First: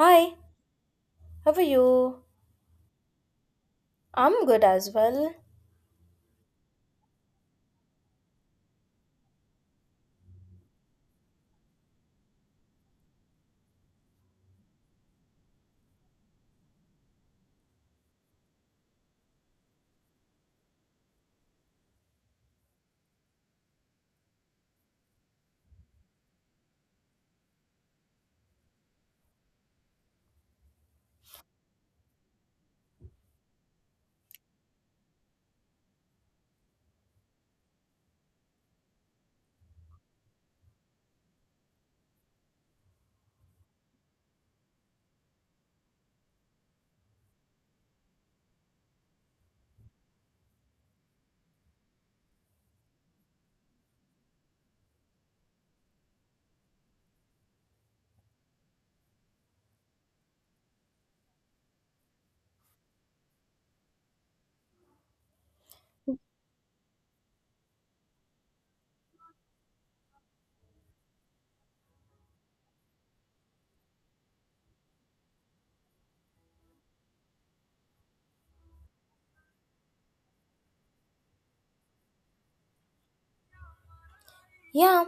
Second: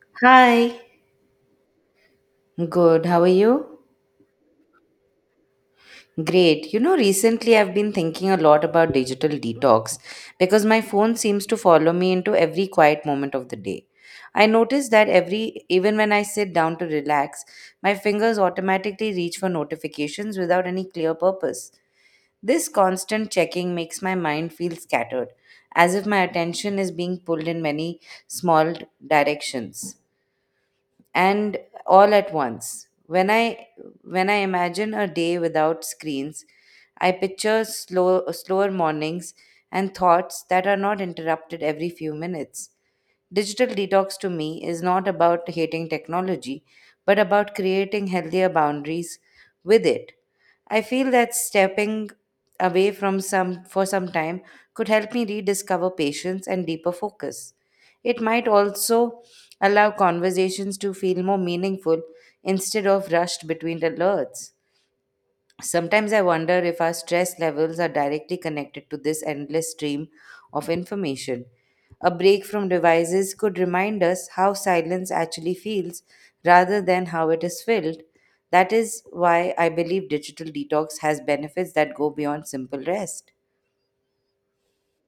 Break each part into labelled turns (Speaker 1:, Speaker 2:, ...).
Speaker 1: Hi,
Speaker 2: Hi,
Speaker 1: how are you?
Speaker 2: good. How are you?
Speaker 1: I'm good as well.
Speaker 2: Great. You know, recently I've been thinking a lot about digital detox because my phone seems to follow me into every quiet moment of the day. I notice that every, even when I sit down to relax, my fingers automatically reach for notifications without any clear purpose. This constant checking makes my mind feel scattered, as if my attention is being pulled in many small directions, and all at once. When I imagine a day without screens, I picture slower mornings and thoughts that are not interrupted every few minutes. Digital detox to me is not about hating technology, but about creating healthier boundaries with it. I feel that stepping away from some for some time could help me rediscover patience and deeper focus. It might also allow conversations to feel more meaningful instead of rushed between alerts. Sometimes I wonder if our stress levels are directly connected to this endless stream of information. A break from devices could remind us how silence actually feels rather than how it is filled. That is why I believe digital detox has benefits that go beyond simple rest.
Speaker 1: Yeah,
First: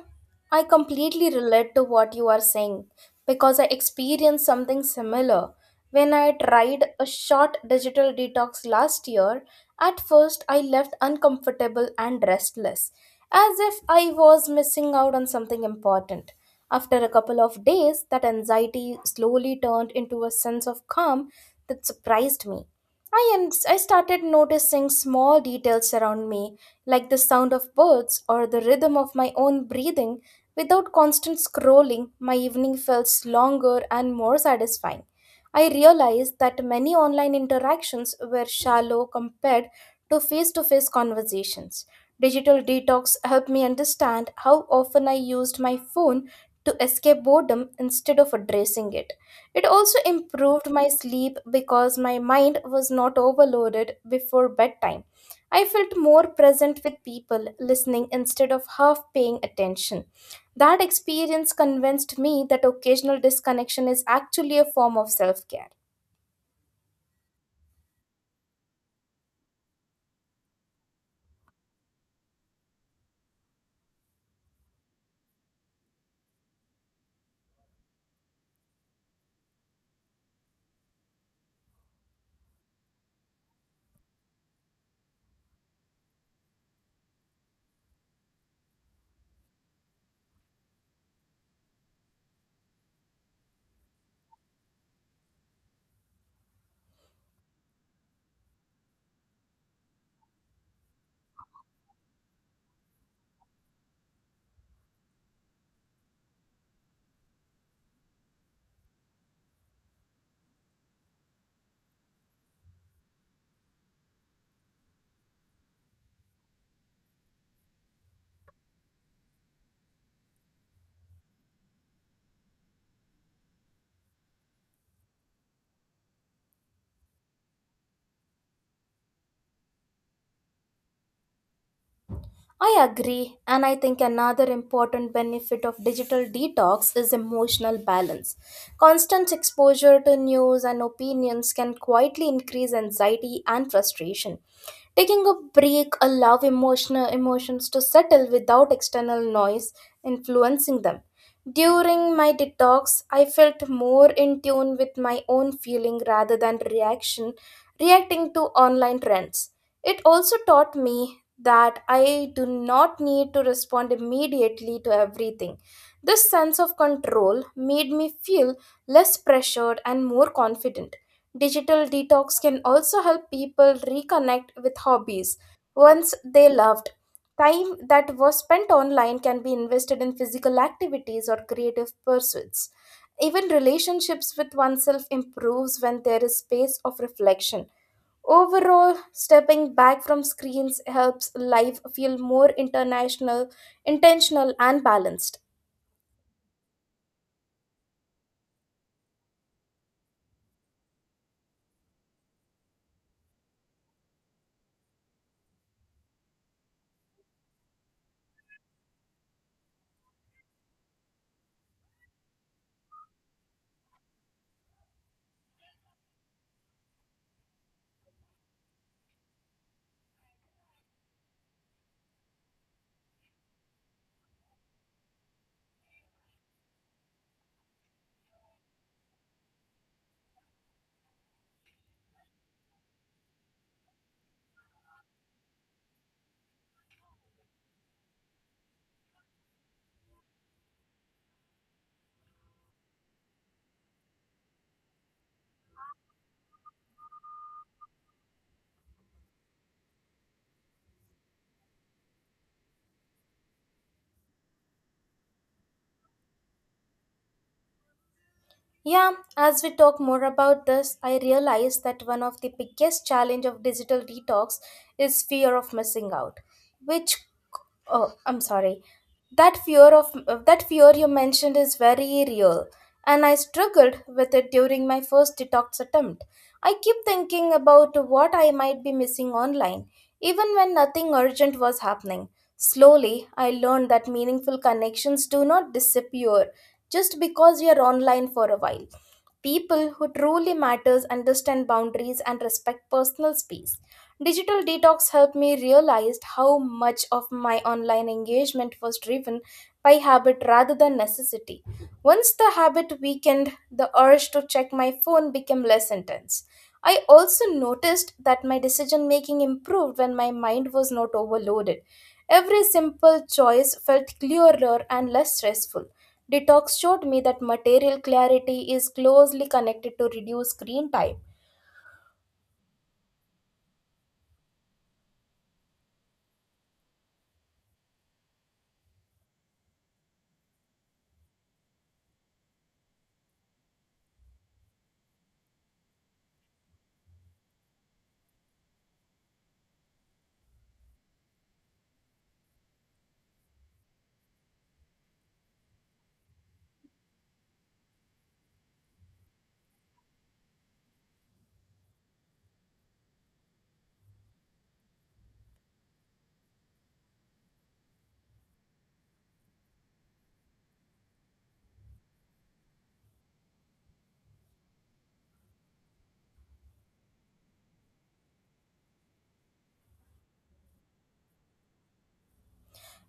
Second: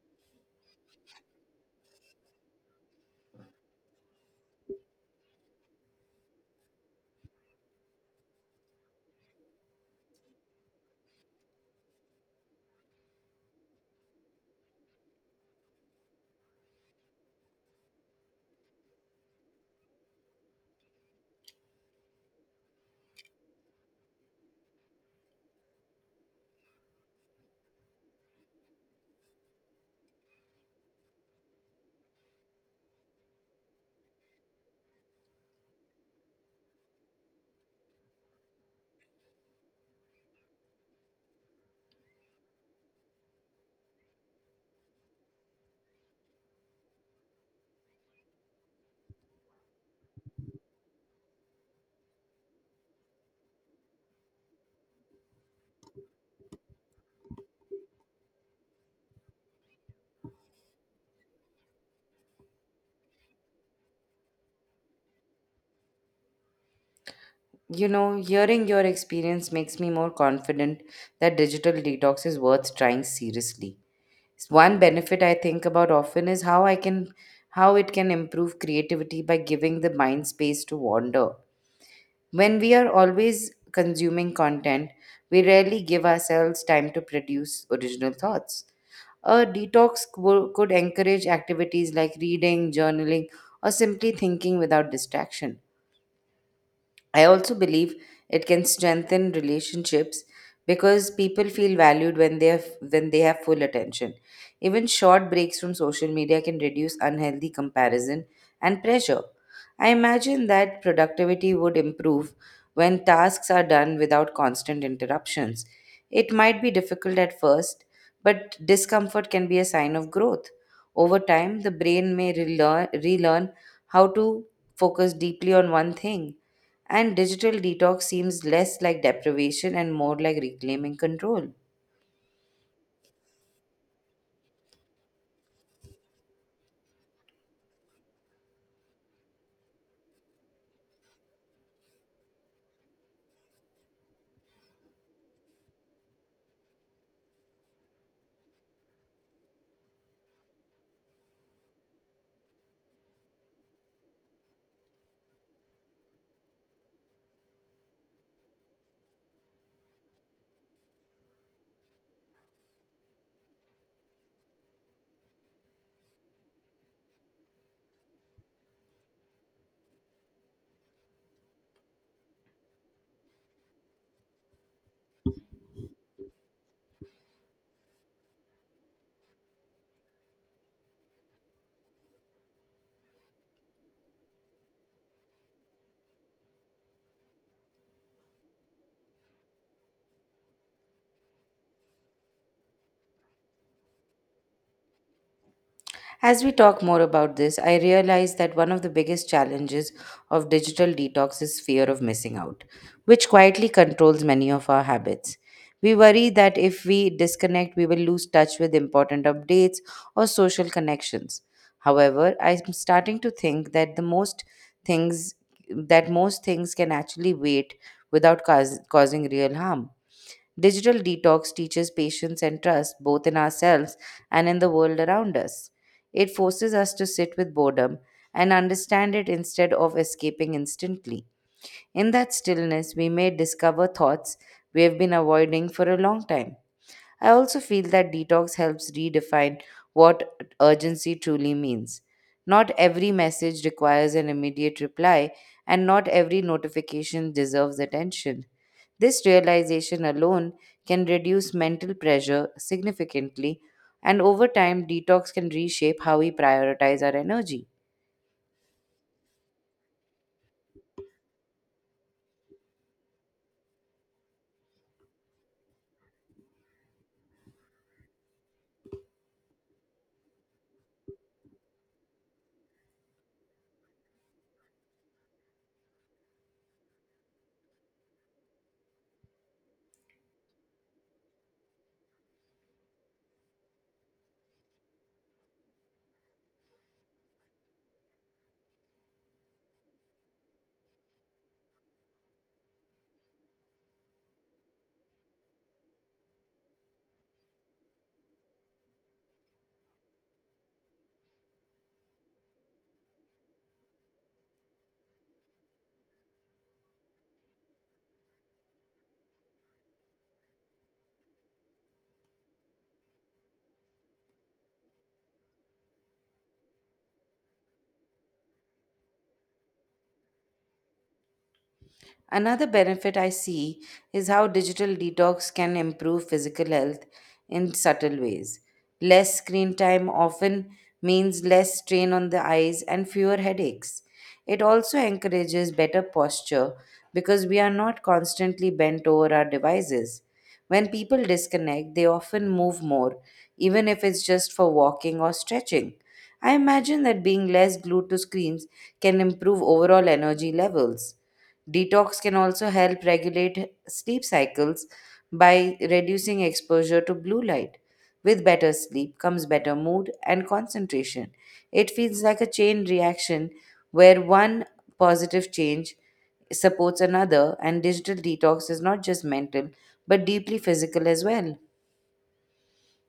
Speaker 1: I completely relate to what you are saying because I experienced something similar. When I tried a short digital detox last year, at first I left uncomfortable and restless, as if I was missing out on something important. After a couple of days, that anxiety slowly turned into a sense of calm that surprised me. I started noticing small details around me, like the sound of birds or the rhythm of my own breathing. Without constant scrolling, my evening felt longer and more satisfying. I realized that many online interactions were shallow compared to face conversations. Digital detox helped me understand how often I used my phone to escape boredom instead of addressing it. It also improved my sleep because my mind was not overloaded before bedtime. I felt more present with people, listening instead of half paying attention. That experience convinced me that occasional disconnection is actually a form of self care.
Speaker 2: You know, hearing your experience makes me more confident that digital detox is worth trying seriously. One benefit I think about often is how it can improve creativity by giving the mind space to wander. When we are always consuming content, we rarely give ourselves time to produce original thoughts. A could encourage activities like reading, journaling, or simply thinking without distraction. I also believe it can strengthen relationships because people feel valued when they have full attention. Even short breaks from social media can reduce unhealthy comparison and pressure. I imagine that productivity would improve when tasks are done without constant interruptions. It might be difficult at first, but discomfort can be a sign of growth. Over time, the brain may relearn how to focus deeply on one thing, and digital detox seems less like deprivation and more like reclaiming control.
Speaker 1: I agree, and I think another important benefit of digital detox is emotional balance. Constant exposure to news and opinions can quietly increase anxiety and frustration. Taking a break allows emotional emotions to settle without external noise influencing them. During my detox, I felt more in tune with my own feeling rather than reaction reacting to online trends. It also taught me that I do not need to respond immediately to everything. This sense of control made me feel less pressured and more confident. Digital detox can also help people reconnect with hobbies once they loved. Time that was spent online can be invested in physical activities or creative pursuits. Even relationships with oneself improves when there is space of reflection. Overall, stepping back from screens helps life feel more intentional, and balanced.
Speaker 2: As we talk more about this, I realize that one of the biggest challenges of digital detox is fear of missing out, which quietly controls many of our habits. We worry that if we disconnect, we will lose touch with important updates or social connections. However, I'm starting to think that the most things that most things can actually wait without causing real harm. Digital detox teaches patience and trust both in ourselves and in the world around us. It forces us to sit with boredom and understand it instead of escaping instantly. In that stillness, we may discover thoughts we have been avoiding for a long time. I also feel that detox helps redefine what urgency truly means. Not every message requires an immediate reply, and not every notification deserves attention. This realization alone can reduce mental pressure significantly, and over time, detox can reshape how we prioritize our energy.
Speaker 1: Yeah, as we talk more about this, I realize that one of the biggest challenge of digital detox is fear of missing out, which Oh, I'm sorry. That fear you mentioned is very real, and I struggled with it during my first detox attempt. I keep thinking about what I might be missing online, even when nothing urgent was happening. Slowly, I learned that meaningful connections do not disappear just because you're online for a while. People who truly matters understand boundaries and respect personal space. Digital detox helped me realize how much of my online engagement was driven by habit rather than necessity. Once the habit weakened, the urge to check my phone became less intense. I also noticed that my decision making improved when my mind was not overloaded. Every simple choice felt clearer and less stressful. Detox showed me that material clarity is closely connected to reduced screen time.
Speaker 2: Another benefit I see is how digital detox can improve physical health in subtle ways. Less screen time often means less strain on the eyes and fewer headaches. It also encourages better posture because we are not constantly bent over our devices. When people disconnect, they often move more, even if it's just for walking or stretching. I imagine that being less glued to screens can improve overall energy levels. Detox can also help regulate sleep cycles by reducing exposure to blue light. With better sleep comes better mood and concentration. It feels like a chain reaction where one positive change supports another, and digital detox is not just mental but deeply physical as well.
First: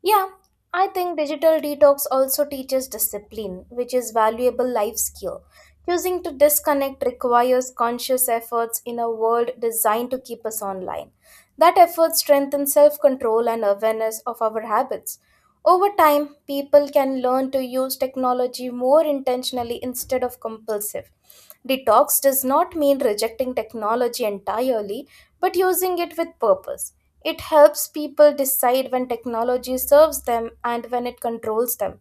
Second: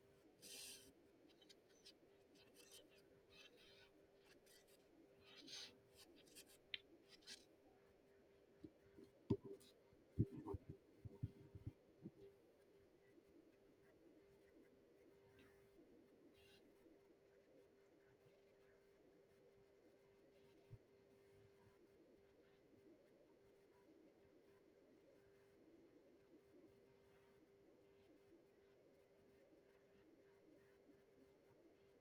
Speaker 1: Yeah, I think digital detox also teaches discipline, which is valuable life skill. Choosing to disconnect requires conscious efforts in a world designed to keep us online. That effort strengthens self-control and awareness of our habits. Over time, people can learn to use technology more intentionally instead of compulsive. Detox does not mean rejecting technology entirely, but using it with purpose. It helps people decide when technology serves them and when it controls them.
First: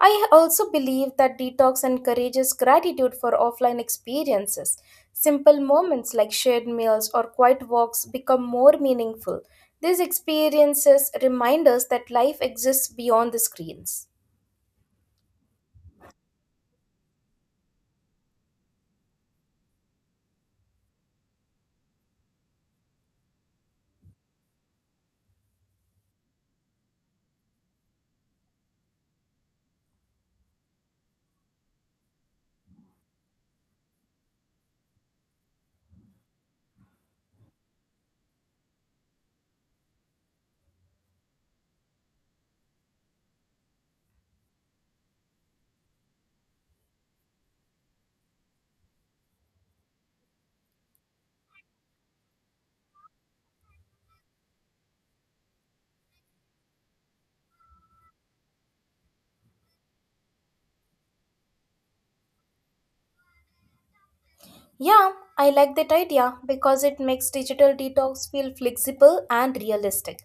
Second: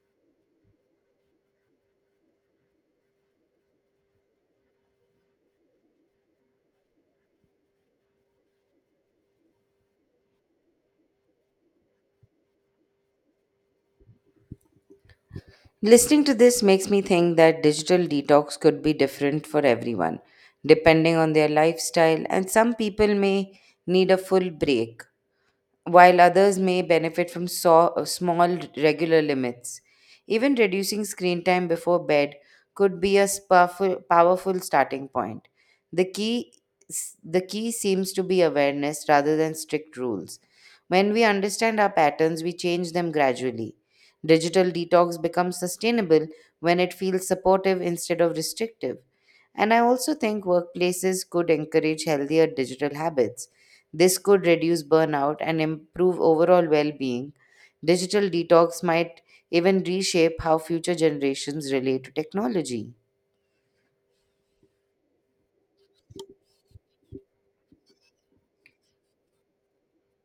Speaker 1: I also believe that detox encourages gratitude for offline experiences. Simple moments like shared meals or quiet walks become more meaningful. These experiences remind us that life exists beyond the screens.
Speaker 2: Listening to this makes me think that digital detox could be different for everyone, depending on their lifestyle, and some people may need a full break while others may benefit from small regular limits. Even reducing screen time before bed could be a powerful starting point. The key, the key seems to be awareness rather than strict rules. When we understand our patterns, we change them gradually. Digital detox becomes sustainable when it feels supportive instead of restrictive. And I also think workplaces could encourage healthier digital habits; this could reduce burnout and improve overall well being. Digital detox might even reshape how future generations relate to technology.
Speaker 1: Yeah, I like that idea because it makes digital detox feel flexible and realistic.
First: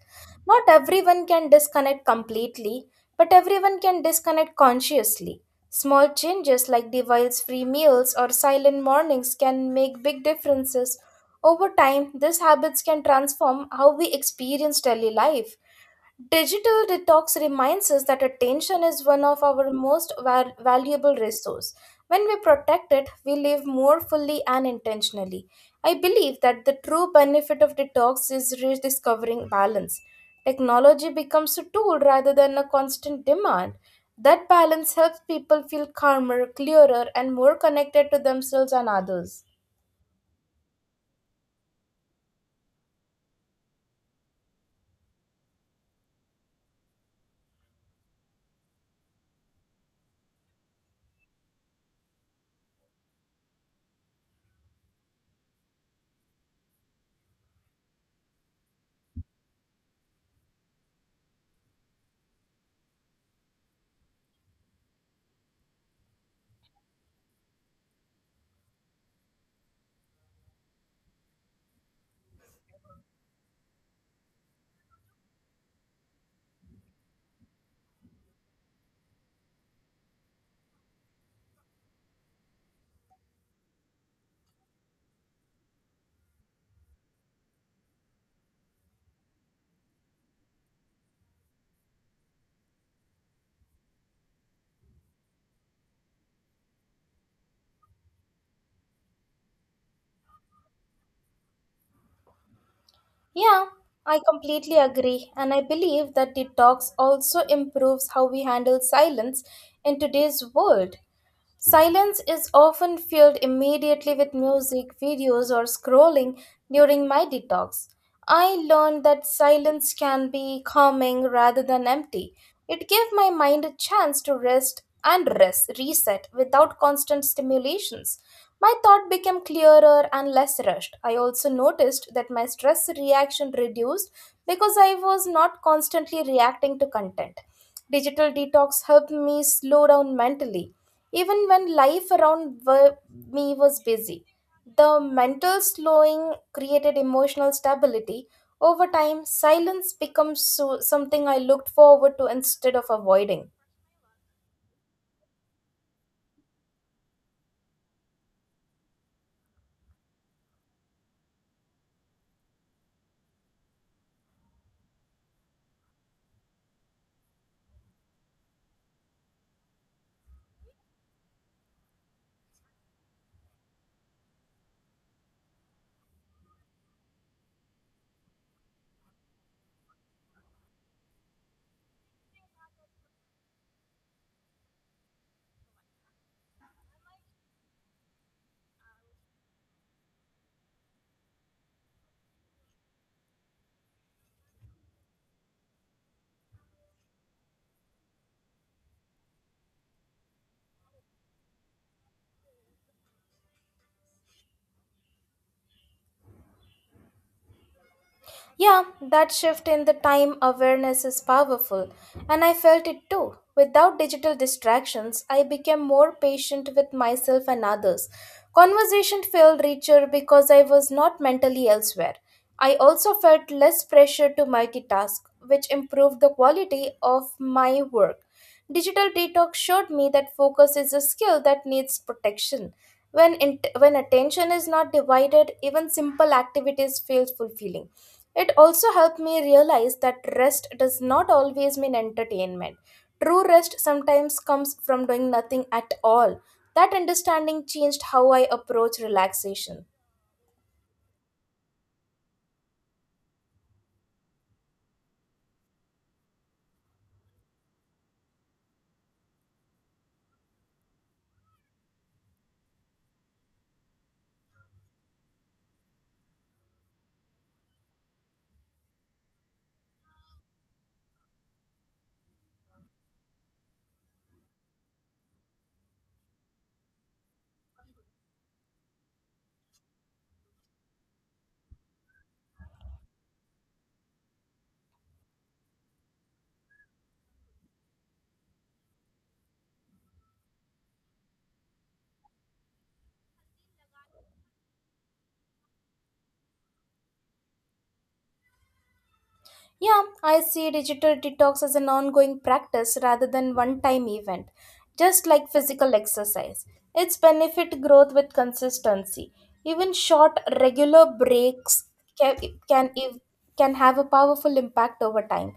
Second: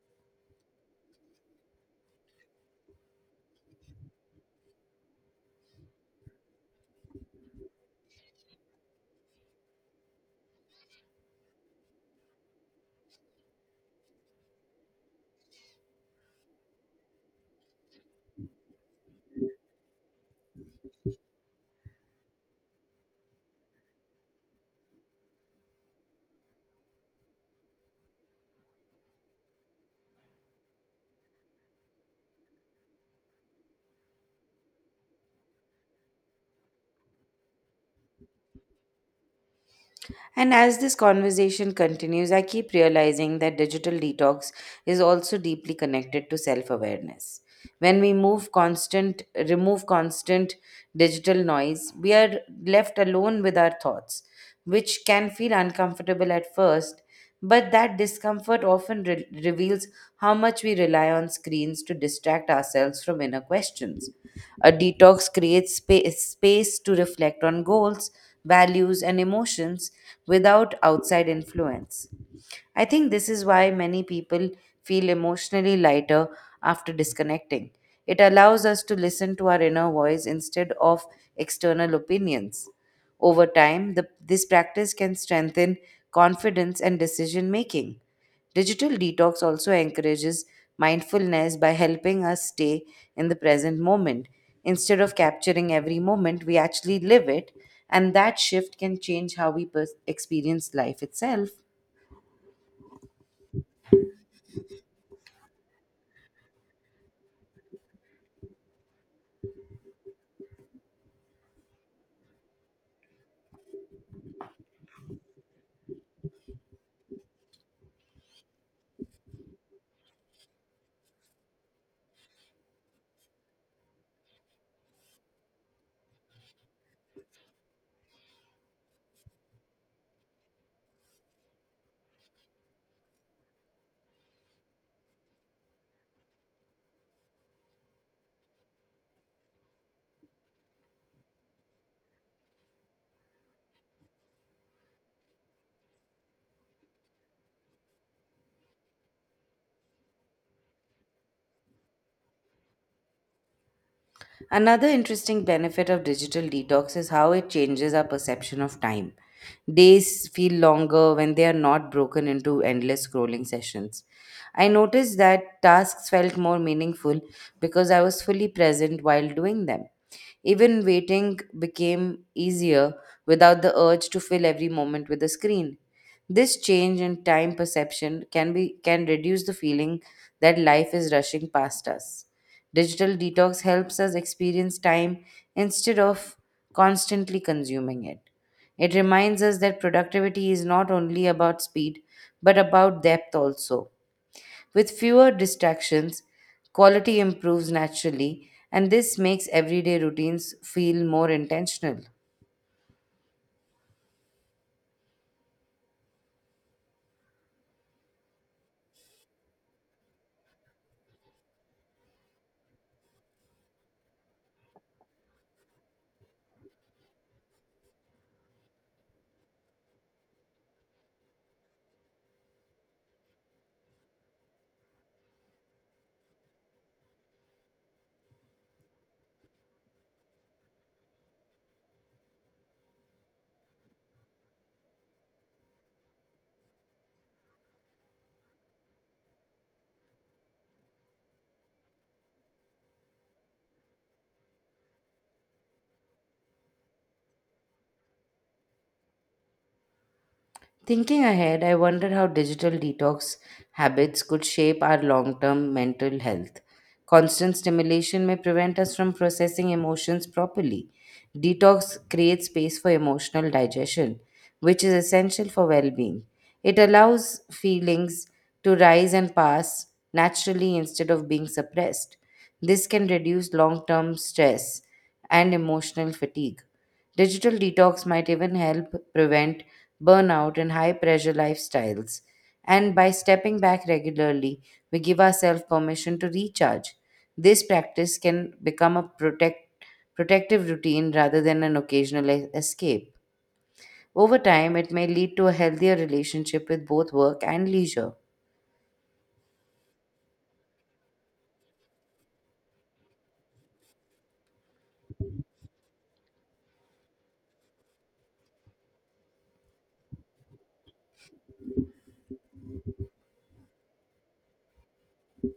Speaker 1: Not everyone can disconnect completely, but everyone can disconnect consciously. Small changes like device free meals or silent mornings can make big differences. Over time, these habits can transform how we experience daily life. Digital detox reminds us that attention is one of our most valuable resource. When we protect it, we live more fully and intentionally. I believe that the true benefit of detox is rediscovering balance. Technology becomes a tool rather than a constant demand. That balance helps people feel calmer, clearer, and more connected to themselves and others.
Speaker 2: And as this conversation continues, I keep realizing that digital detox is also deeply connected to self-awareness. When we remove constant digital noise, we are left alone with our thoughts, which can feel uncomfortable at first, but that discomfort often reveals how much we rely on screens to distract ourselves from inner questions. A detox creates space to reflect on goals, values, and emotions without outside influence. I think this is why many people feel emotionally lighter after disconnecting. It allows us to listen to our inner voice instead of external opinions. Over time, this practice can strengthen confidence and decision making. Digital detox also encourages mindfulness by helping us stay in the present moment. Instead of capturing every moment, we actually live it, and that shift can change how we experience life itself.
Speaker 1: Yeah, I completely agree, and I believe that detox also improves how we handle silence in today's world. Silence is often filled immediately with music, videos, or scrolling during my detox. I learned that silence can be calming rather than empty. It gave my mind a chance to reset without constant stimulations. My thought became clearer and less rushed. I also noticed that my stress reaction reduced because I was not constantly reacting to content. Digital detox helped me slow down mentally, even when me was busy. The mental slowing created emotional stability. Over time, silence becomes something I looked forward to instead of avoiding.
Speaker 2: Another interesting benefit of digital detox is how it changes our perception of time. Days feel longer when they are not broken into endless scrolling sessions. I noticed that tasks felt more meaningful because I was fully present while doing them. Even waiting became easier without the urge to fill every moment with a screen. This change in time perception can reduce the feeling that life is rushing past us. Digital detox helps us experience time instead of constantly consuming it. It reminds us that productivity is not only about speed, but about depth also. With fewer distractions, quality improves naturally, and this makes everyday routines feel more intentional.
Speaker 1: Yeah, that shift in the time awareness is powerful, and I felt it too. Without digital distractions, I became more patient with myself and others. Conversation felt richer because I was not mentally elsewhere. I also felt less pressure to multitask, which improved the quality of my work. Digital detox showed me that focus is a skill that needs protection. When attention is not divided, even simple activities feel fulfilling. It also helped me realize that rest does not always mean entertainment. True rest sometimes comes from doing nothing at all. That understanding changed how I approach relaxation.
Speaker 2: Thinking ahead, I wonder how digital detox habits could shape our long term mental health. Constant stimulation may prevent us from processing emotions properly. Detox creates space for emotional digestion, which is essential for well being. It allows feelings to rise and pass naturally instead of being suppressed. This can reduce long term stress and emotional fatigue. Digital detox might even help prevent burnout in high pressure lifestyles. And by stepping back regularly, we give ourselves permission to recharge. This practice can become a protective routine rather than an occasional escape. Over time, it may lead to a healthier relationship with both work and leisure.
Speaker 1: Yeah, I see digital detox as an ongoing practice rather than one time event, just like physical exercise. Its benefit growth with consistency. Even short regular breaks can can, ev- can have a powerful impact over time.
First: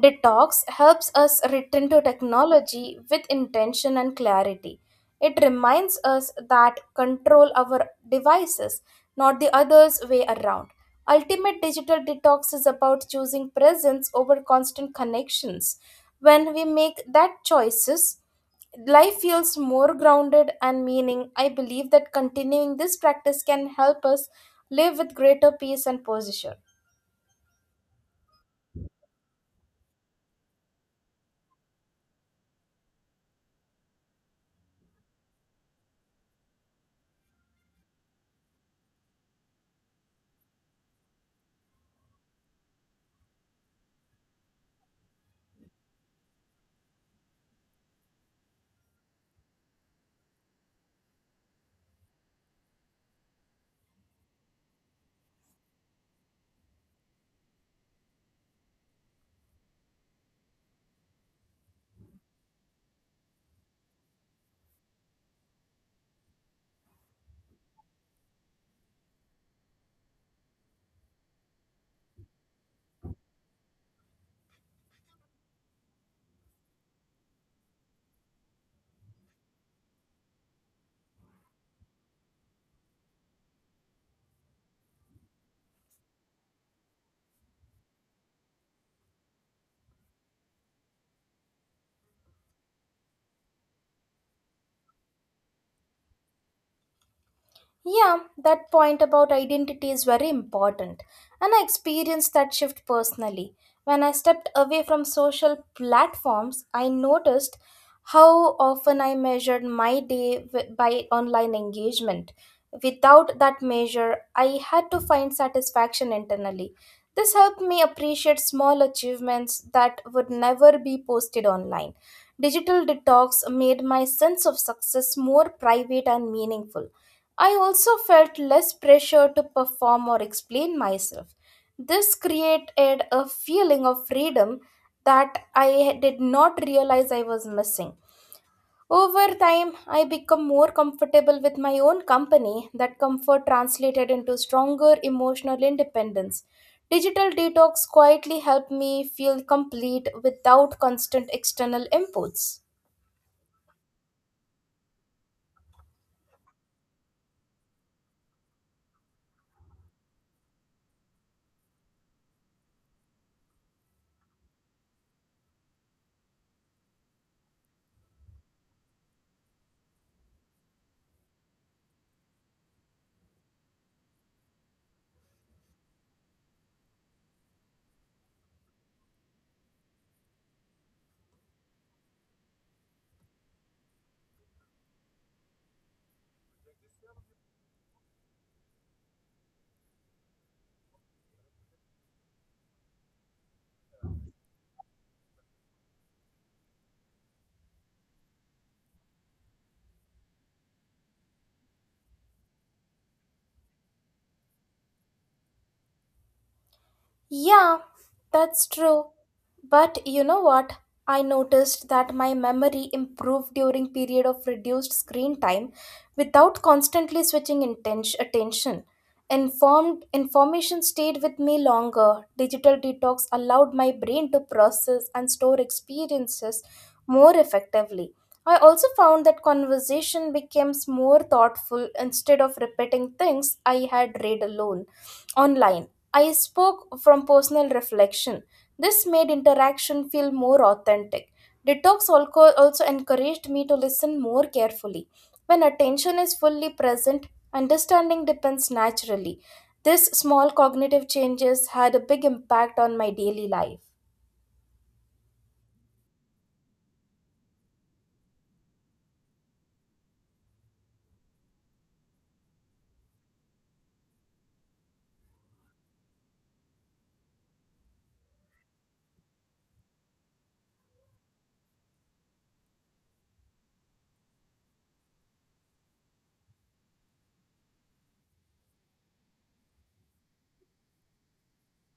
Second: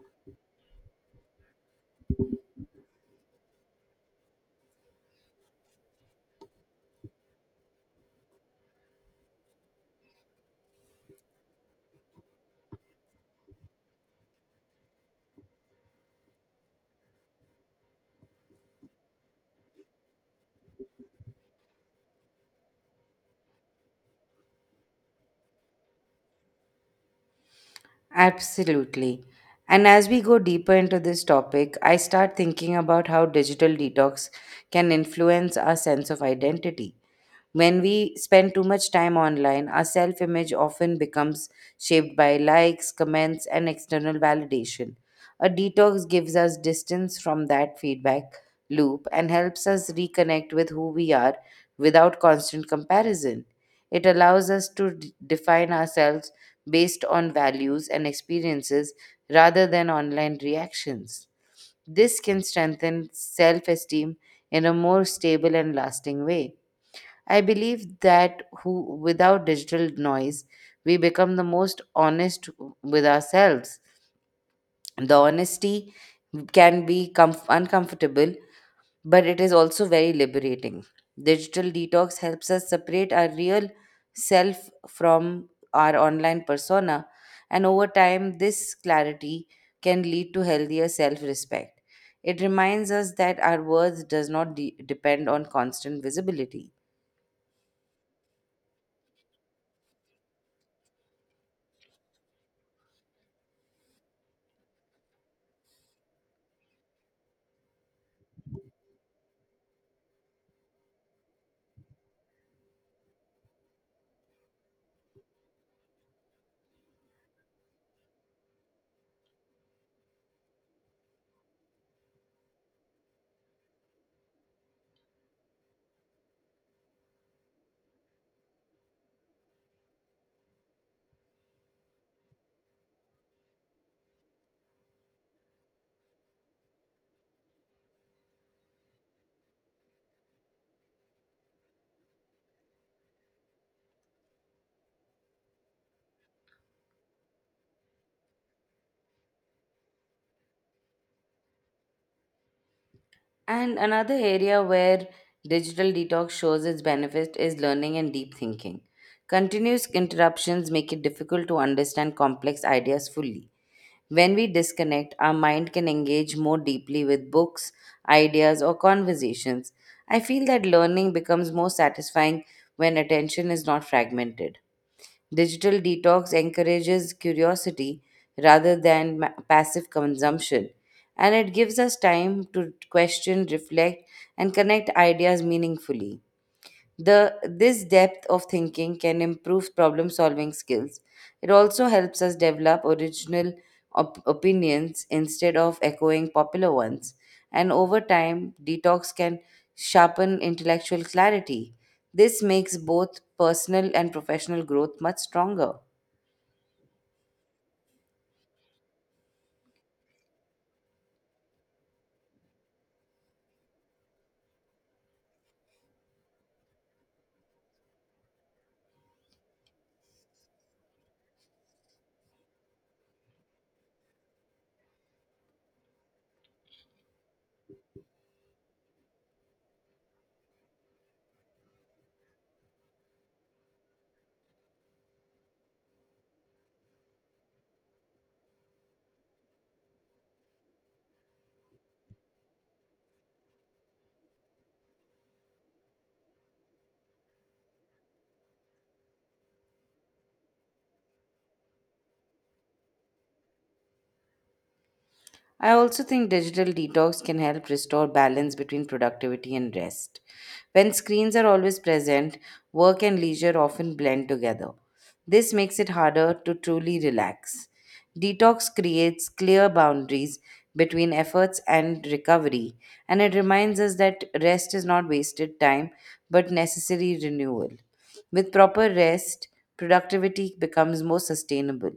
Speaker 1: Detox helps us return to technology with intention and clarity. It reminds us that control our devices, not the other's way around. Ultimate digital detox is about choosing presence over constant connections. When we make that choices, life feels more grounded and meaning. I believe that continuing this practice can help us live with greater peace and posture.
Speaker 2: Absolutely. And as we go deeper into this topic, I start thinking about how digital detox can influence our sense of identity. When we spend too much time online, our self image often becomes shaped by likes, comments, and external validation. A detox gives us distance from that feedback loop and helps us reconnect with who we are without constant comparison. It allows us to define ourselves based on values and experiences rather than online reactions. This can strengthen self esteem in a more stable and lasting way. I believe that without digital noise, we become the most honest with ourselves. The honesty can be uncomfortable, but it is also very liberating. Digital detox helps us separate our real self from our online persona, and over time, this clarity can lead to healthier self respect. It reminds us that our worth does not depend on constant visibility.
Speaker 1: Yeah, that point about identity is very important, and I experienced that shift personally. When I stepped away from social platforms, I noticed how often I measured my by online engagement. Without that measure, I had to find satisfaction internally. This helped me appreciate small achievements that would never be posted online. Digital detox made my sense of success more private and meaningful. I also felt less pressure to perform or explain myself. This created a feeling of freedom that I did not realize I was missing. Over time, I became more comfortable with my own company. That comfort translated into stronger emotional independence. Digital detox quietly helped me feel complete without constant external inputs.
Speaker 2: And another area where digital detox shows its benefit is learning and deep thinking. Continuous interruptions make it difficult to understand complex ideas fully. When we disconnect, our mind can engage more deeply with books, ideas, or conversations. I feel that learning becomes more satisfying when attention is not fragmented. Digital detox encourages curiosity rather than passive consumption, and it gives us time to question, reflect, and connect ideas meaningfully. The this depth of thinking can improve problem solving skills. It also helps us develop original opinions instead of echoing popular ones. And over time, detox can sharpen intellectual clarity. This makes both personal and professional growth much stronger.
Speaker 1: Yeah, that's true. But you know what? I noticed that my memory improved during period of reduced screen time without constantly switching intention attention. Informed Information stayed with me longer. Digital detox allowed my brain to process and store experiences more effectively. I also found that conversation becomes more thoughtful instead of repeating things I had read alone online I spoke from personal reflection. This made interaction feel more authentic. Detox also encouraged me to listen more carefully. When attention is fully present, understanding depends naturally. This small cognitive changes had a big impact on my daily life.
Speaker 2: I also think digital detox can help restore balance between productivity and rest. When screens are always present, work and leisure often blend together. This makes it harder to truly relax. Detox creates clear boundaries between efforts and recovery, and it reminds us that rest is not wasted time but necessary renewal. With proper rest, productivity becomes more sustainable.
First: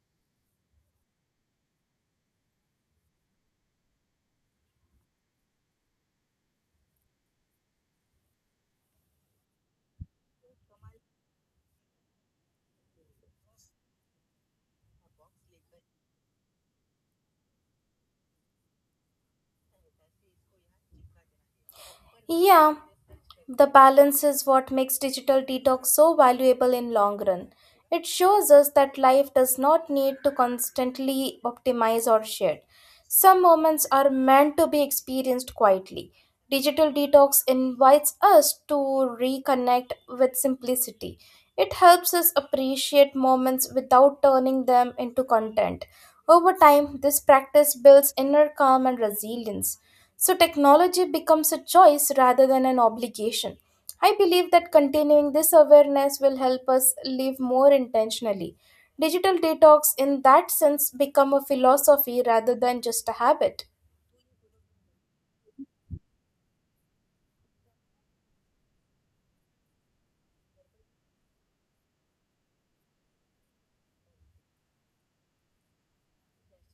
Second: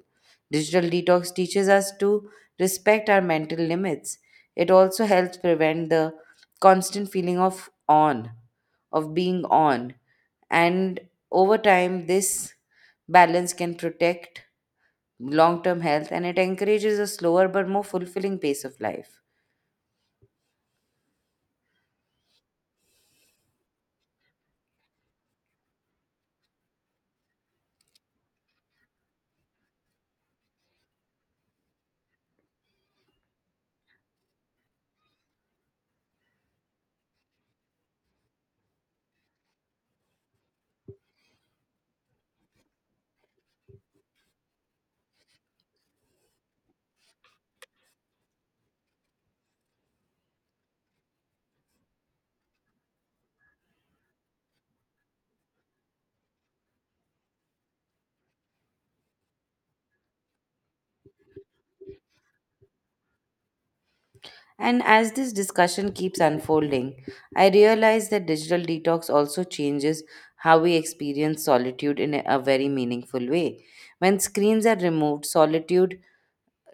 Speaker 2: Digital detox teaches us to respect our mental limits. It also helps prevent the constant of being on. And over time, this balance can protect long term health, and it encourages a slower but more fulfilling pace of life.
Speaker 1: Yeah, the balance is what makes digital detox so valuable in long run. It shows us that life does not need to constantly optimize or share. Some moments are meant to be experienced quietly. Digital detox invites us to reconnect with simplicity. It helps us appreciate moments without turning them into content. Over time, this practice builds inner calm and resilience. So, technology becomes a choice rather than an obligation. I believe that continuing this awareness will help us live more intentionally. Digital detox, in that sense, become a philosophy rather than just a habit.
Speaker 2: And as this discussion keeps unfolding, I realize that digital detox also changes how we experience solitude in a very meaningful way. When screens are removed, solitude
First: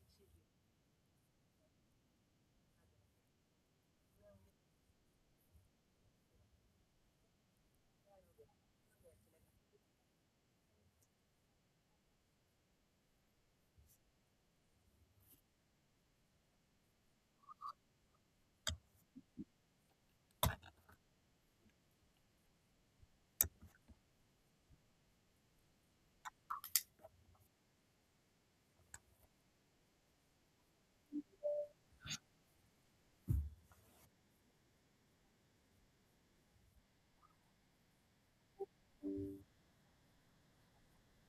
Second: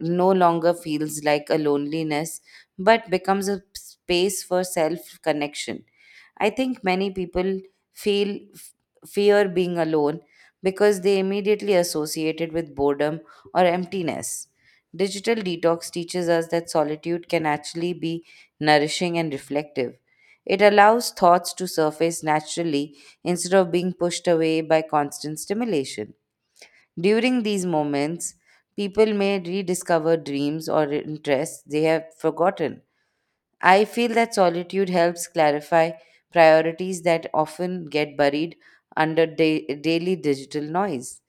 Speaker 2: no longer feels like a loneliness but becomes a space for self connection. I think many people feel f- fear being alone because they immediately associate it with boredom or emptiness. Digital detox teaches us that solitude can actually be nourishing and reflective. It allows thoughts to surface naturally instead of being pushed away by constant stimulation. During these moments, people may rediscover dreams or interests they have forgotten. I feel that solitude helps clarify priorities that often get buried under daily digital noise.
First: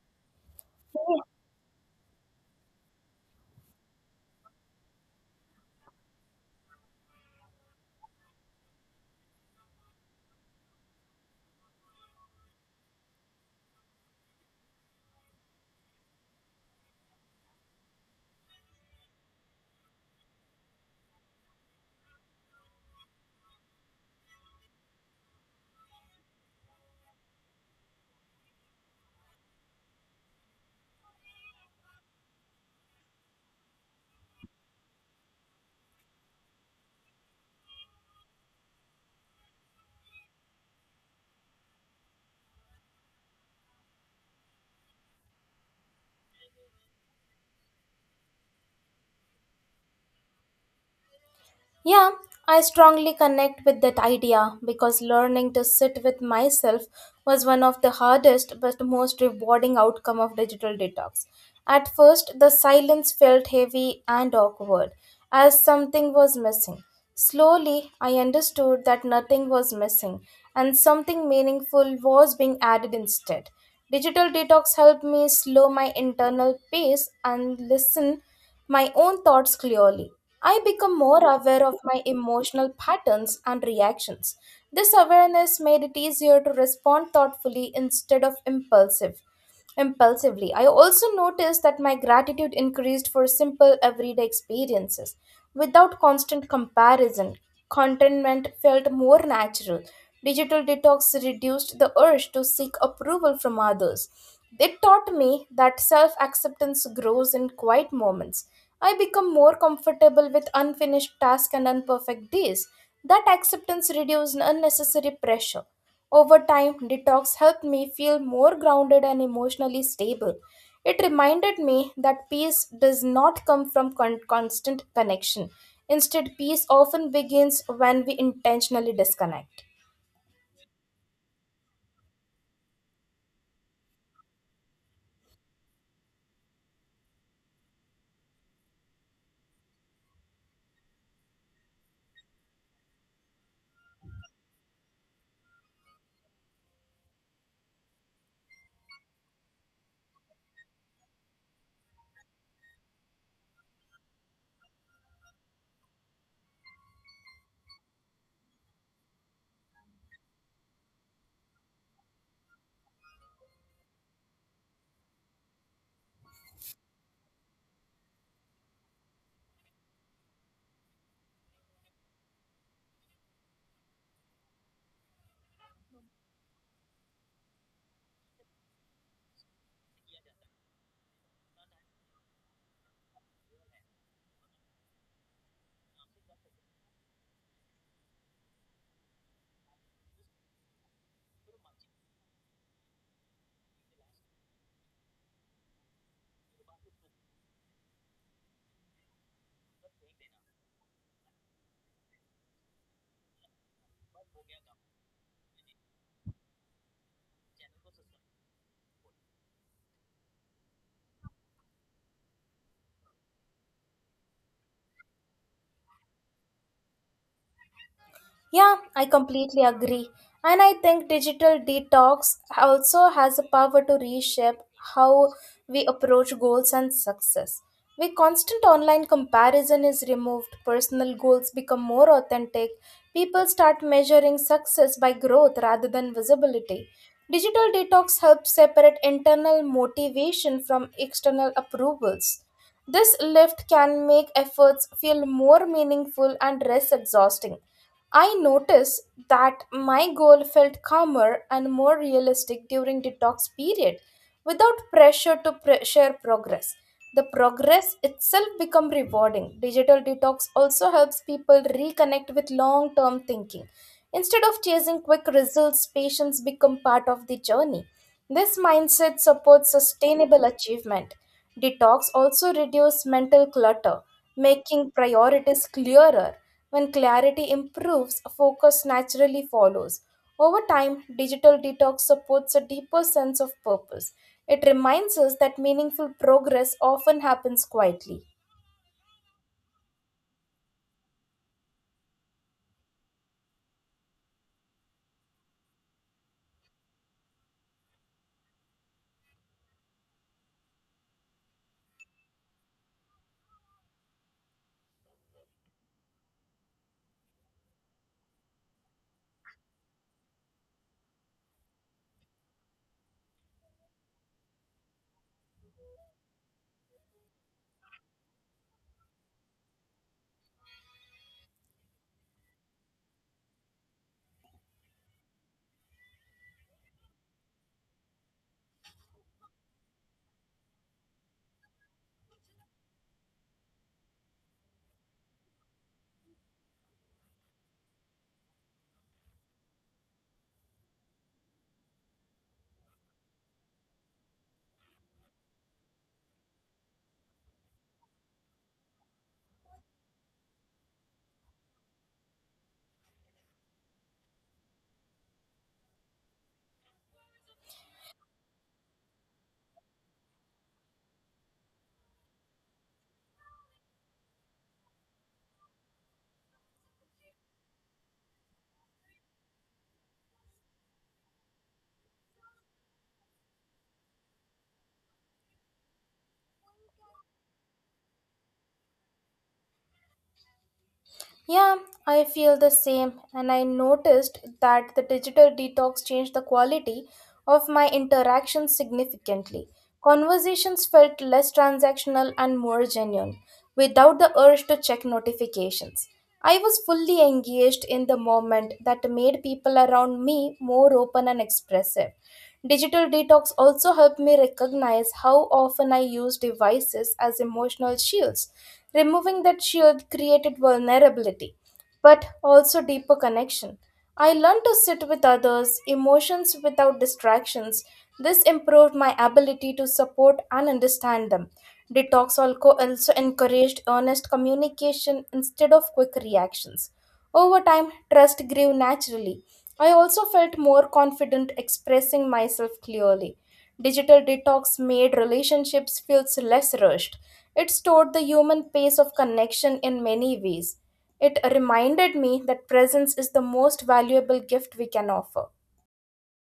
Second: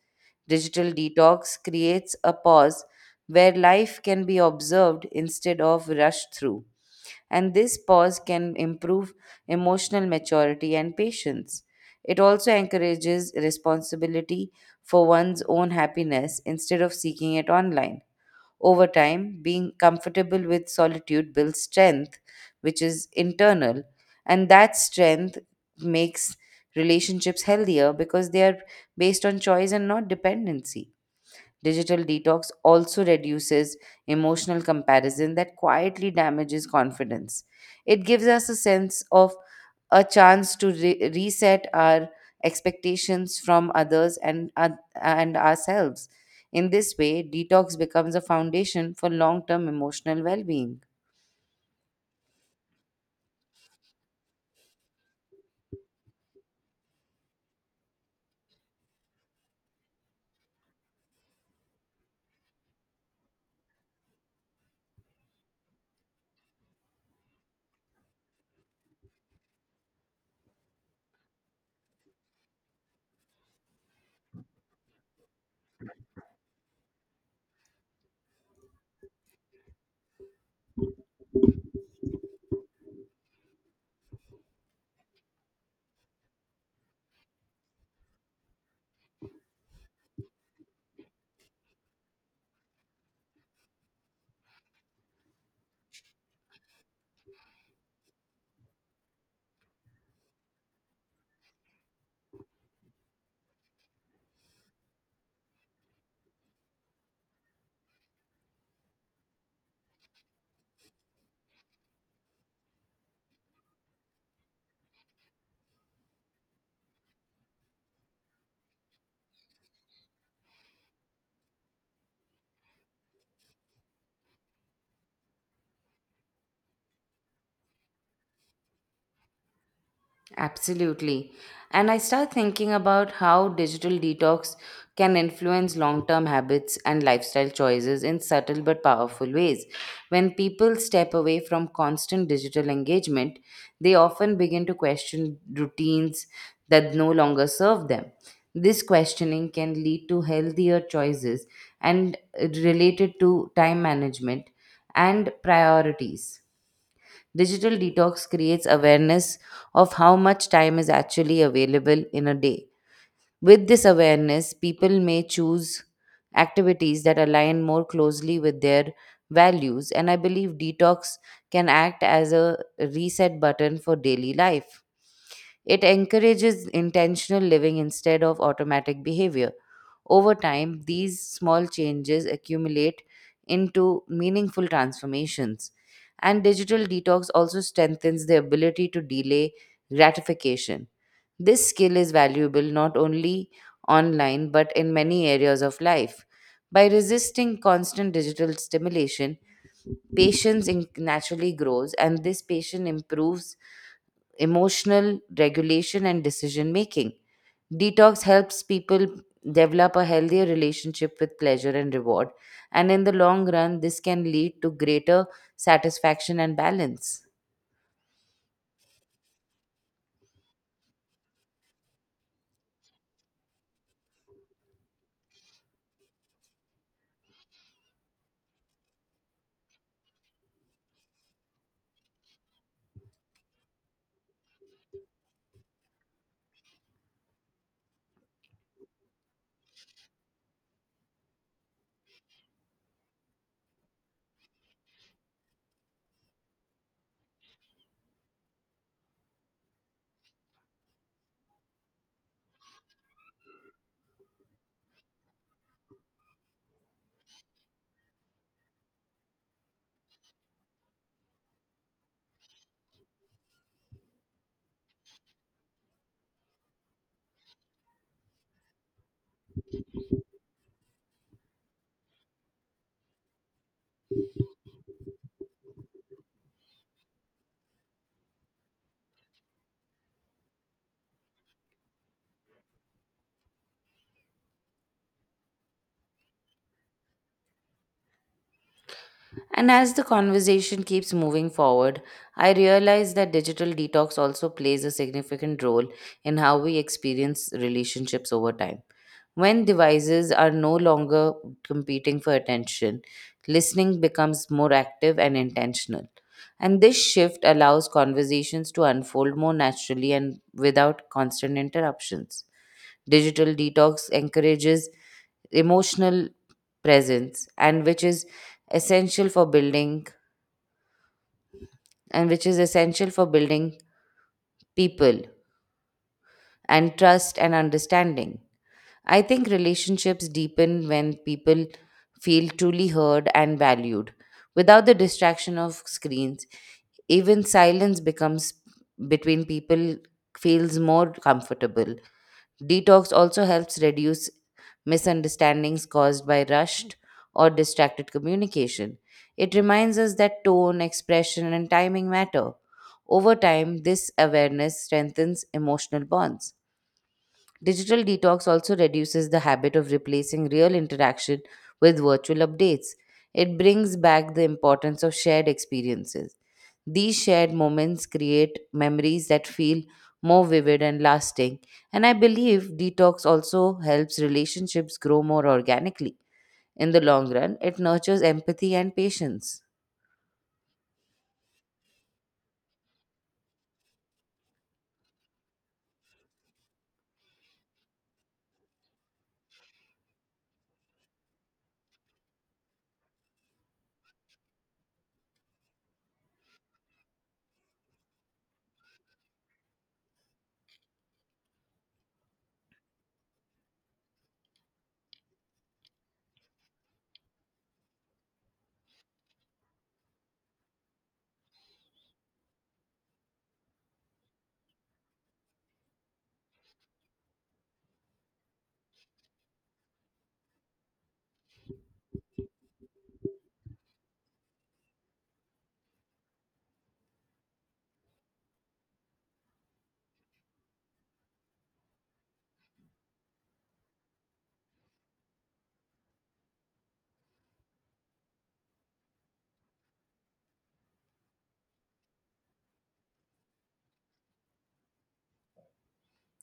Speaker 2: Digital detox creates a pause where life can be observed instead of rushed through, and this pause can improve emotional maturity and patience. It also encourages responsibility for one's own happiness instead of seeking it online. Over time, being comfortable with solitude builds strength, which is internal, and that strength makes relationships healthier because they are based on choice and not dependency. Digital detox also reduces emotional comparison that quietly damages confidence. It gives us a sense of a chance to reset our expectations from others and ourselves. In this way, detox becomes a foundation for long term emotional well being.
Speaker 1: Yeah, I strongly connect with that idea because learning to sit with myself was one of the hardest but most rewarding outcome of digital detox. At first, the silence felt heavy and awkward as something was missing. Slowly, I understood that nothing was missing and something meaningful was being added instead. Digital detox helped me slow my internal pace and listen my own thoughts clearly. I become more aware of my emotional patterns and reactions. This awareness made it easier to respond thoughtfully instead of impulsively. I also noticed that my gratitude increased for simple everyday experiences. Without constant comparison, contentment felt more natural. Digital detox reduced the urge to seek approval from others. It taught me that self acceptance grows in quiet moments. I become more comfortable with unfinished tasks and imperfect days. That acceptance reduced unnecessary pressure. Over time, detox helped me feel more grounded and emotionally stable. It reminded me that peace does not come from constant connection. Instead, peace often begins when we intentionally disconnect.
Speaker 2: Absolutely. And I start thinking about how digital detox can influence long term habits and lifestyle choices in subtle but powerful ways. When people step away from constant digital engagement, they often begin to question routines that no longer serve them. This questioning can lead to healthier choices and related to time management and priorities. Digital detox creates awareness of how much time is actually available in a day. With this awareness, people may choose activities that align more closely with their values, and I believe detox can act as a reset button for daily life. It encourages intentional living instead of automatic behavior. Over time, these small changes accumulate into meaningful transformations. And digital detox also strengthens the ability to delay gratification. This skill is valuable not only online but in many areas of life. By resisting constant digital stimulation, naturally grows, and this patience improves emotional regulation and decision making. Detox helps people develop a healthier relationship with pleasure and reward. And in the long run, this can lead to greater satisfaction and balance.
Speaker 1: Yeah, I completely agree. And I think digital detox also has the power to reshape how we approach goals and success. With constant online comparison is removed, personal goals become more authentic, people start measuring success by growth rather than visibility. Digital detox helps separate internal motivation from external approvals. This lift can make efforts feel more meaningful and less exhausting. I noticed that my goal felt calmer and more realistic during detox period without pressure to share progress. The progress itself become rewarding. Digital detox also helps people reconnect with long-term thinking. Instead of chasing quick results, patience become part of the journey. This mindset supports sustainable achievement. Detox also reduce mental clutter, making priorities clearer. When clarity improves, focus naturally follows. Over time, digital detox supports a deeper sense of purpose. It reminds us that meaningful progress often happens quietly.
Speaker 2: And as the conversation keeps moving forward, I realize that digital detox also plays a significant role in how we experience relationships over time. When devices are no longer competing for attention, listening becomes more active and intentional. And this shift allows conversations to unfold more naturally and without constant interruptions. Digital detox encourages emotional presence, essential for building and which is essential for building people and trust and understanding. I think relationships deepen when people feel truly heard and valued. Without the distraction of screens, even silence becomes between people feels more comfortable. Detox also helps reduce misunderstandings caused by rushed or distracted communication. It reminds us that tone, expression, and timing matter. Over time, this awareness strengthens emotional bonds. Digital detox also reduces the habit of replacing real interaction with virtual updates. It brings back the importance of shared experiences. These shared moments create memories that feel more vivid and lasting. And I believe detox also helps relationships grow more organically. In the long run, it nurtures empathy and patience.
Speaker 1: Yeah, I feel the same, and I noticed that the digital detox changed the quality of my interactions significantly. Conversations felt less transactional and more genuine, without the urge to check notifications. I was fully engaged in the moment that made people around me more open and expressive. Digital detox also helped me recognize how often I use devices as emotional shields. Removing that shield created vulnerability, but also deeper connection. I learned to sit with others, emotions without distractions. This improved my ability to support and understand them. Detox also encouraged honest communication instead of quick reactions. Over time, trust grew naturally. I also felt more confident expressing myself clearly. Digital detox made relationships feels less rushed. It stored the human pace of connection in many ways. It reminded me that presence is the most valuable gift we can offer.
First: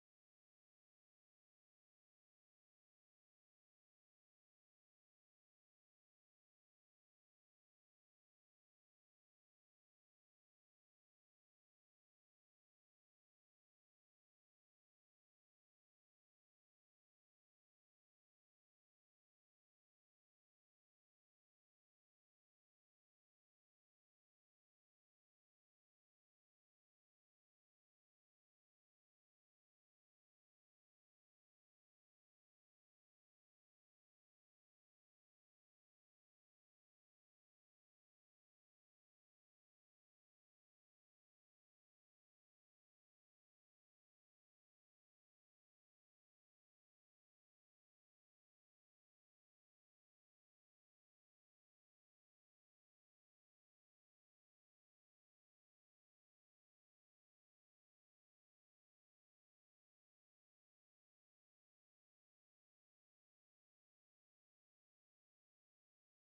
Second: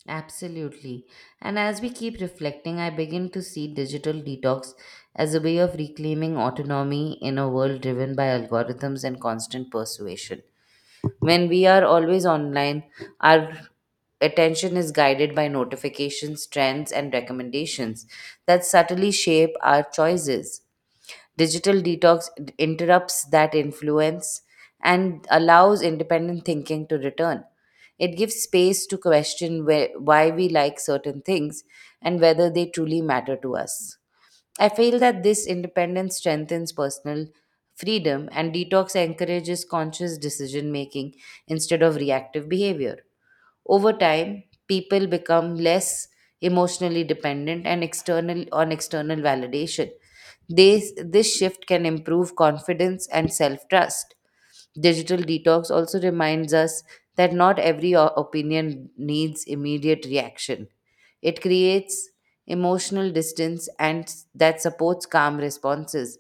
Speaker 2: Absolutely. And as we keep reflecting, I begin to see digital detox as a way of reclaiming autonomy in a world driven by algorithms and constant persuasion. When we are always online, our attention is guided by notifications, trends, and recommendations that subtly shape our choices. Digital detox interrupts that influence and allows independent thinking to return. It gives space to question where, why we like certain things and whether they truly matter to us. I feel that this independence strengthens personal freedom, and detox encourages conscious decision making instead of reactive behavior. Over time, people become less emotionally dependent and external on external validation. This shift can improve confidence and self-trust. Digital detox also reminds us that not every opinion needs immediate reaction. It creates emotional distance that supports calm responses.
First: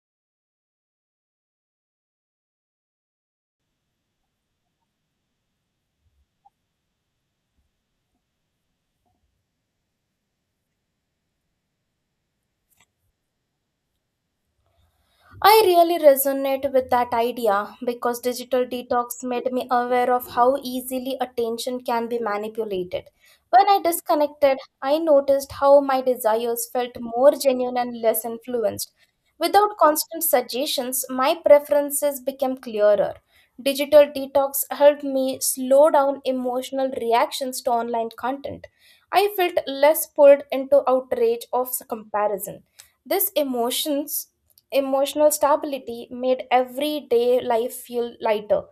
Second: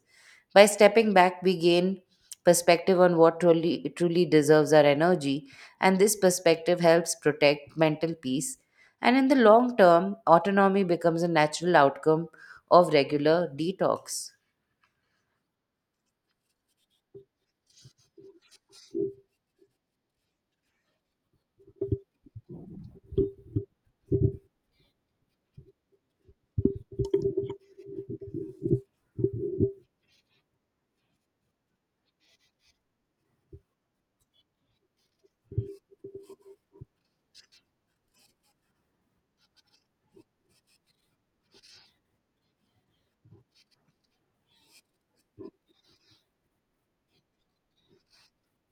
Speaker 2: By stepping back, we gain perspective on what truly deserves our energy, and this perspective helps protect mental peace. And in the long term, autonomy becomes a natural outcome of regular detox.
Speaker 1: I really resonate with that idea because digital detox made me aware of how easily attention can be manipulated. When I disconnected, I noticed how my desires felt more genuine and less influenced. Without constant suggestions, my preferences became clearer. Digital detox helped me slow down emotional reactions to online content. I felt less pulled into outrage of comparison. These emotions emotional stability made everyday life feel lighter.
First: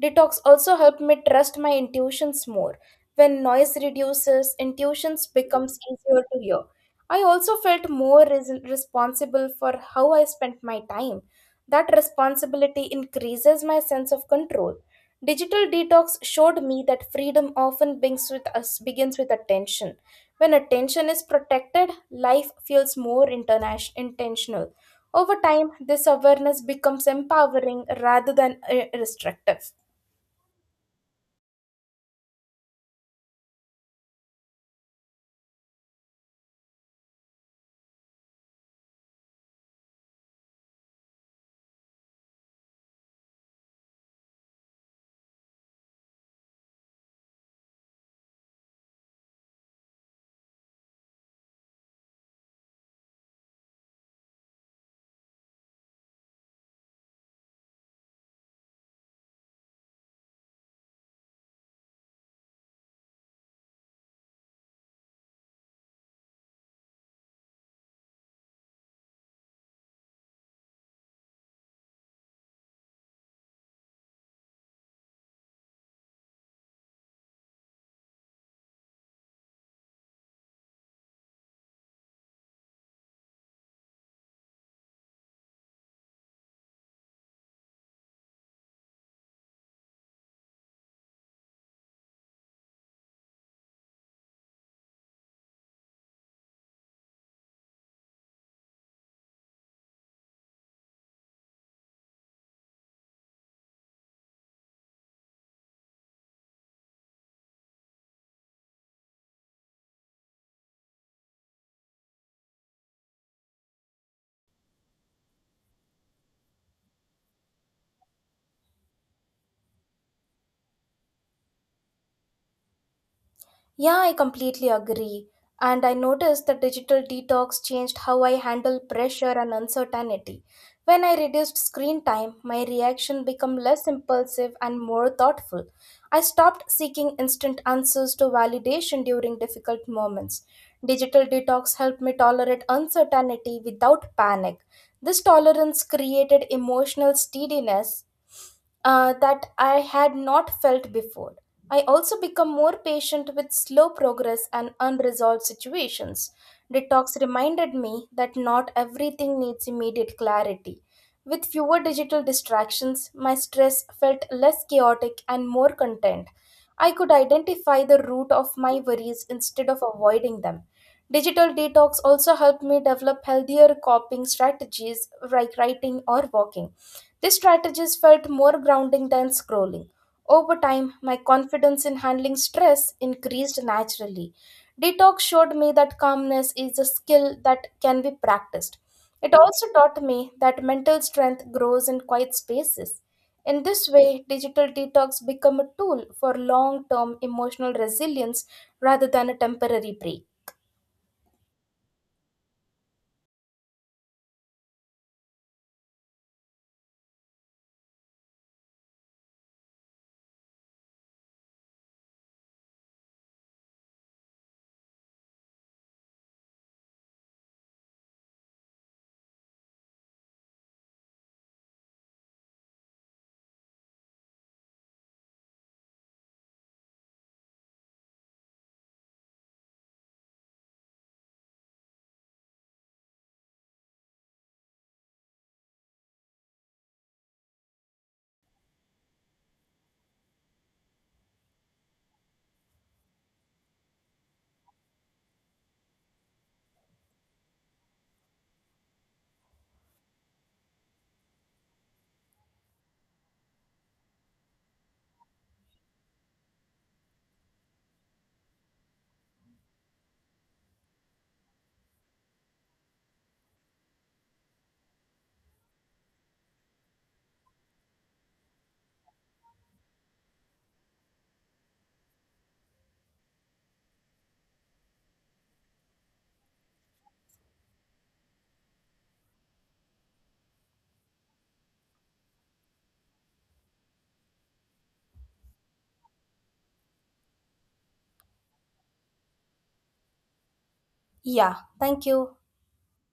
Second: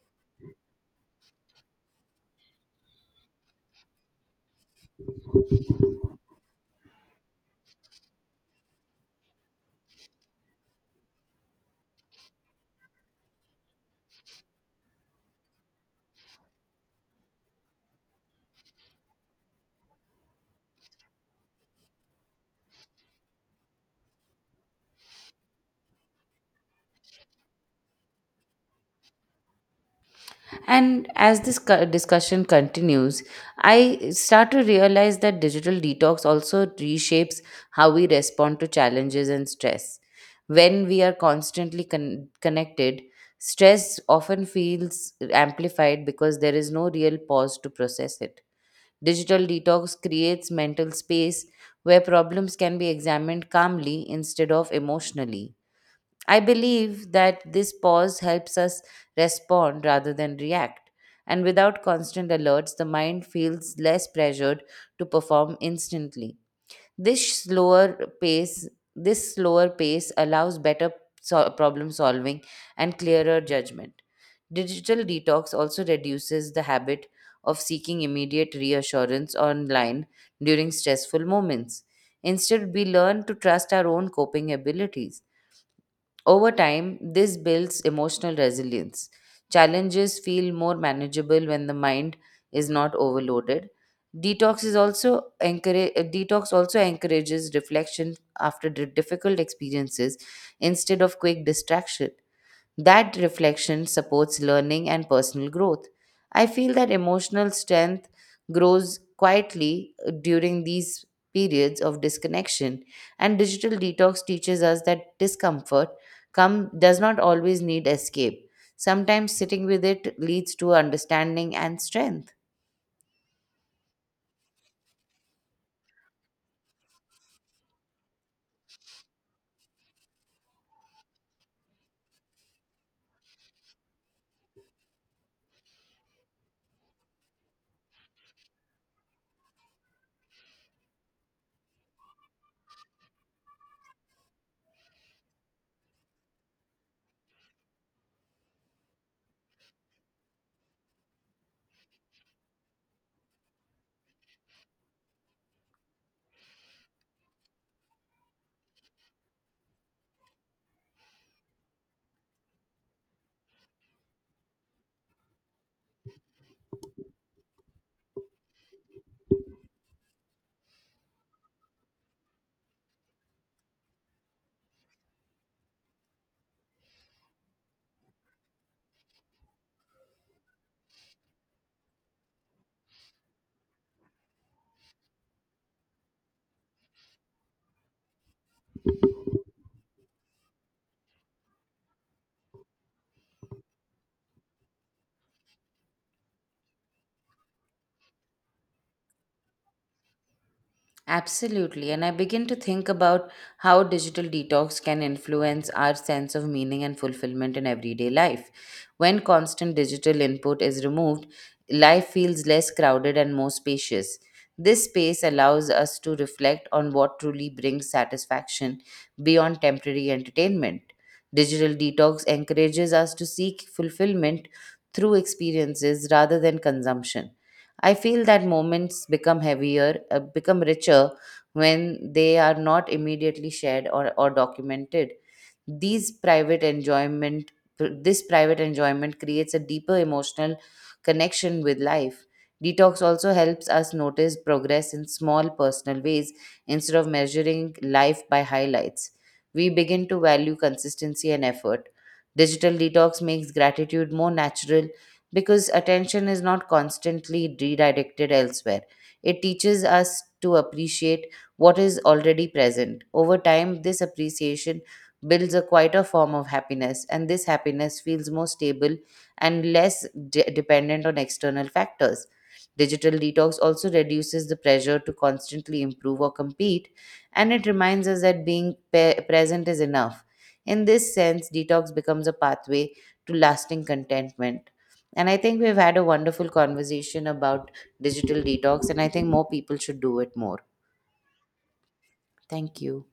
Speaker 1: Detox also helped me trust my intuitions more. When noise reduces, intuitions becomes easier to hear. I also felt more responsible for how I spent my time. That responsibility increases my sense of control. Digital detox showed me that freedom often begins with us, begins with attention. When attention is protected, life feels more intentional. Over time, this awareness becomes empowering rather than restrictive.
Speaker 2: And as this discussion continues, I start to realize that digital detox also reshapes how we respond to challenges and stress. When we are constantly connected, stress often feels amplified because there is no real pause to process it. Digital detox creates mental space where problems can be examined calmly instead of emotionally. I believe that this pause helps us respond rather than react. And without constant alerts, the mind feels less pressured to perform instantly. This slower pace, this slower pace allows better problem solving and clearer judgment. Digital detox also reduces the habit of seeking immediate reassurance online during stressful moments. Instead, we learn to trust our own coping abilities. Over time, this builds emotional resilience. Challenges feel more manageable when the mind is not overloaded. Detox also encourages reflection after difficult experiences instead of quick distraction. That reflection supports learning and personal growth. I feel that emotional strength grows quietly during these periods of disconnection, and digital detox teaches us that does not always need escape. Sometimes sitting with it leads to understanding and strength.
Speaker 1: Yeah, I completely agree. And I noticed that digital detox changed how I handle pressure and uncertainty. When I reduced screen time, my reaction became less impulsive and more thoughtful. I stopped seeking instant answers to validation during difficult moments. Digital detox helped me tolerate uncertainty without panic. This tolerance created emotional steadiness that I had not felt before. I also become more patient with slow progress and unresolved situations. Detox reminded me that not everything needs immediate clarity. With fewer digital distractions, my stress felt less chaotic and more content. I could identify the root of my worries instead of avoiding them. Digital detox also helped me develop healthier coping strategies like writing or walking. These strategies felt more grounding than scrolling. Over time, my confidence in handling stress increased naturally. Detox showed me that calmness is a skill that can be practiced. It also taught me that mental strength grows in quiet spaces. In this way, digital detox become a tool for long-term emotional resilience rather than a temporary break.
Speaker 2: Absolutely. And I begin to think about how digital detox can influence our sense of meaning and fulfillment in everyday life. When constant digital input is removed, life feels less crowded and more spacious. This space allows us to reflect on what truly brings satisfaction beyond temporary entertainment. Digital detox encourages us to seek fulfillment through experiences rather than consumption. I feel that moments become richer when they are not immediately shared or documented. These private enjoyment, this private enjoyment creates a deeper emotional connection with life. Detox also helps us notice progress in small personal ways instead of measuring life by highlights. We begin to value consistency and effort. Digital detox makes gratitude more natural because attention is not constantly redirected elsewhere. It teaches us to appreciate what is already present. Over time, this appreciation builds a quieter form of happiness, and this happiness feels more stable and less dependent on external factors. Digital detox also reduces the pressure to constantly improve or compete, and it reminds us that being present is enough. In this sense, detox becomes a pathway to lasting contentment. And I think we've had a wonderful conversation about digital detox, and I think more people should do it more.
Speaker 1: Yeah, thank you.
Speaker 2: Thank you.